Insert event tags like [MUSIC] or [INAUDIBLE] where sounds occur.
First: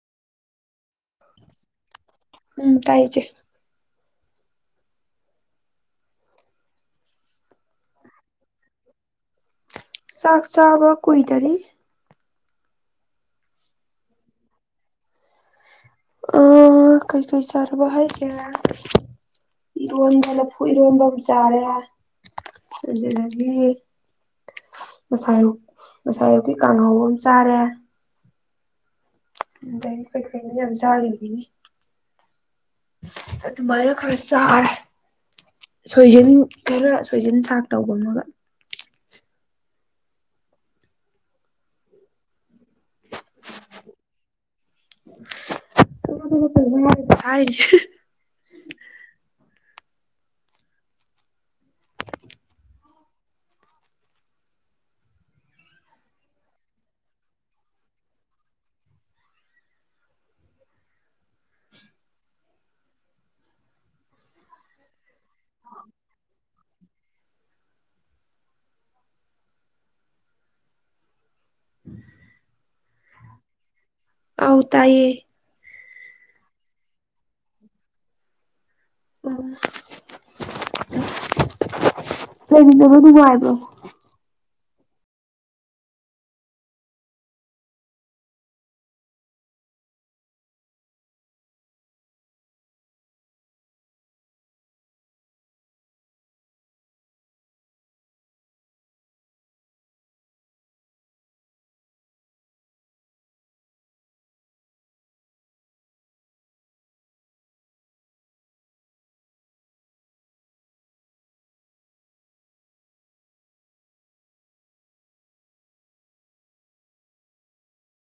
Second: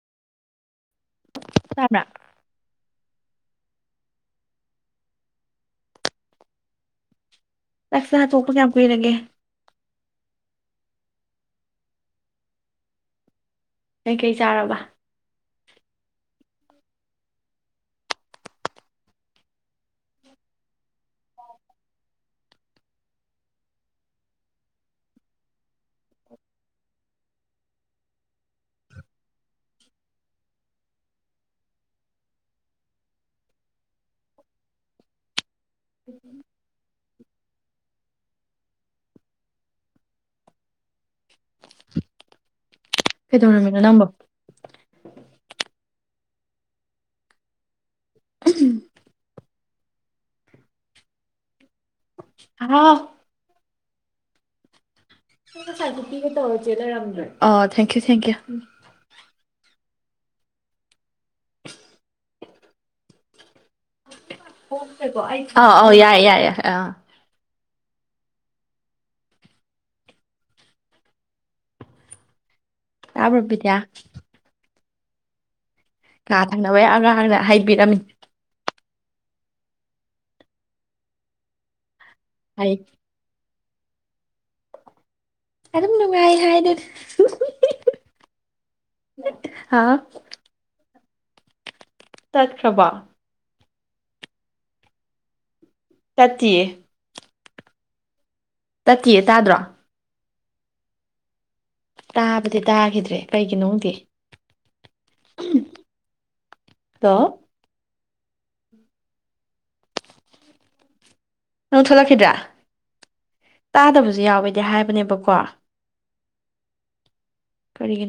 ꯇꯥꯕ꯭ꯔꯥ ꯎꯝ ꯇꯥꯏꯌꯦ ꯏꯆꯦ ꯆꯥꯛ ꯆꯥ ꯇꯣꯛꯄ ꯀꯌꯥꯝ ꯀꯨꯏꯔꯒꯦ ꯆꯥꯛ ꯆꯥꯕ ꯀꯨꯏꯗꯥꯔꯤ ꯀꯩꯀꯩ ꯆꯥꯔꯕ ꯑꯥ ꯀꯩ ꯀꯩ ꯆꯔꯕ ꯍꯥꯏꯖꯦ ꯏꯔꯣꯟꯕ ꯂꯐꯨ ꯏꯔꯣꯟꯕ ꯑꯃ ꯆꯥꯔꯦ ꯑꯗꯨꯗꯒꯤ ꯉꯁꯥꯏ ꯑꯌꯨꯛ ꯉꯁꯥꯏ ꯑꯥꯌꯨꯛꯀꯤ ꯀꯥꯡꯍꯧ ꯑꯃ ꯆꯥꯔꯦ ꯑꯗꯥꯒꯤ ꯀꯩ ꯀꯩꯅꯣ ꯌꯥꯝ ꯆꯥꯒꯤꯕꯤꯅꯤ ꯑꯗꯨꯃꯥꯏꯅ ꯈꯔ ꯆꯥꯔꯦ ꯁꯣꯏꯖꯤꯟ ꯈꯔ ꯁꯣꯏꯖꯤꯟ ꯁꯥꯛ ꯇꯧꯕ ꯑꯃꯒꯥ ꯀꯩꯗꯧꯔꯝꯃꯤꯅꯣ ꯅꯪꯕꯣ [UNINTELLIGIBLE] ꯊꯥꯔꯤꯅꯦ ꯎꯝ ꯍꯥꯎ ꯑꯩ ꯉꯁꯥꯏꯗꯣ ꯄꯤꯒꯦ ꯇꯧꯔꯒꯥ ꯆꯦ ꯂꯩꯔꯝꯗꯔꯦ ꯑꯥ ꯊꯦꯡꯀ꯭ꯌꯨ ꯊꯦꯡꯀ꯭ꯌꯨ [UNINTELLIGIBLE] ꯑꯥ ꯑꯣ ꯌꯥꯏꯌꯦ ꯌꯥꯏꯌꯦ ꯑꯥ ꯇꯕ꯭ꯔꯣ ꯕꯤꯗꯌꯥ ꯑꯥꯎ ꯇꯥꯌꯦ ꯀꯥ ꯊꯪꯅꯕ ꯑꯉꯥꯡꯅ ꯍꯩ ꯕꯤꯔꯝꯃꯤ ꯎꯝ ꯍꯥꯏ ꯂꯩꯃꯤꯟꯅꯕ ꯅꯨꯡꯉꯥꯏꯕ꯭ꯔꯣ ꯑꯗꯨꯝ ꯅꯨꯡꯉꯥꯏ ꯍꯥꯏꯗꯨꯅꯤ ꯍꯥꯎ ꯇꯠꯈ꯭ꯔꯥꯕꯣ ꯇꯠꯇꯤꯌꯦ ꯇꯠꯇꯤꯌꯦ ꯇꯥꯗ꯭ꯔꯣ ꯇꯥꯕꯗꯤ ꯇꯥꯒꯤꯗ꯭ꯔꯦ ꯀꯩꯒꯤꯅꯣ ꯈꯪꯗꯦ ꯗꯣ ꯅꯪ ꯊꯣꯛꯂꯛꯈꯤꯗ꯭ꯔꯥ ꯇꯥꯗꯕꯖꯨ ꯌꯥꯎꯋꯦꯗꯤ ꯍꯥꯏꯕꯅꯦꯕꯀꯣ ꯀꯥꯔꯤꯒꯤꯅꯣ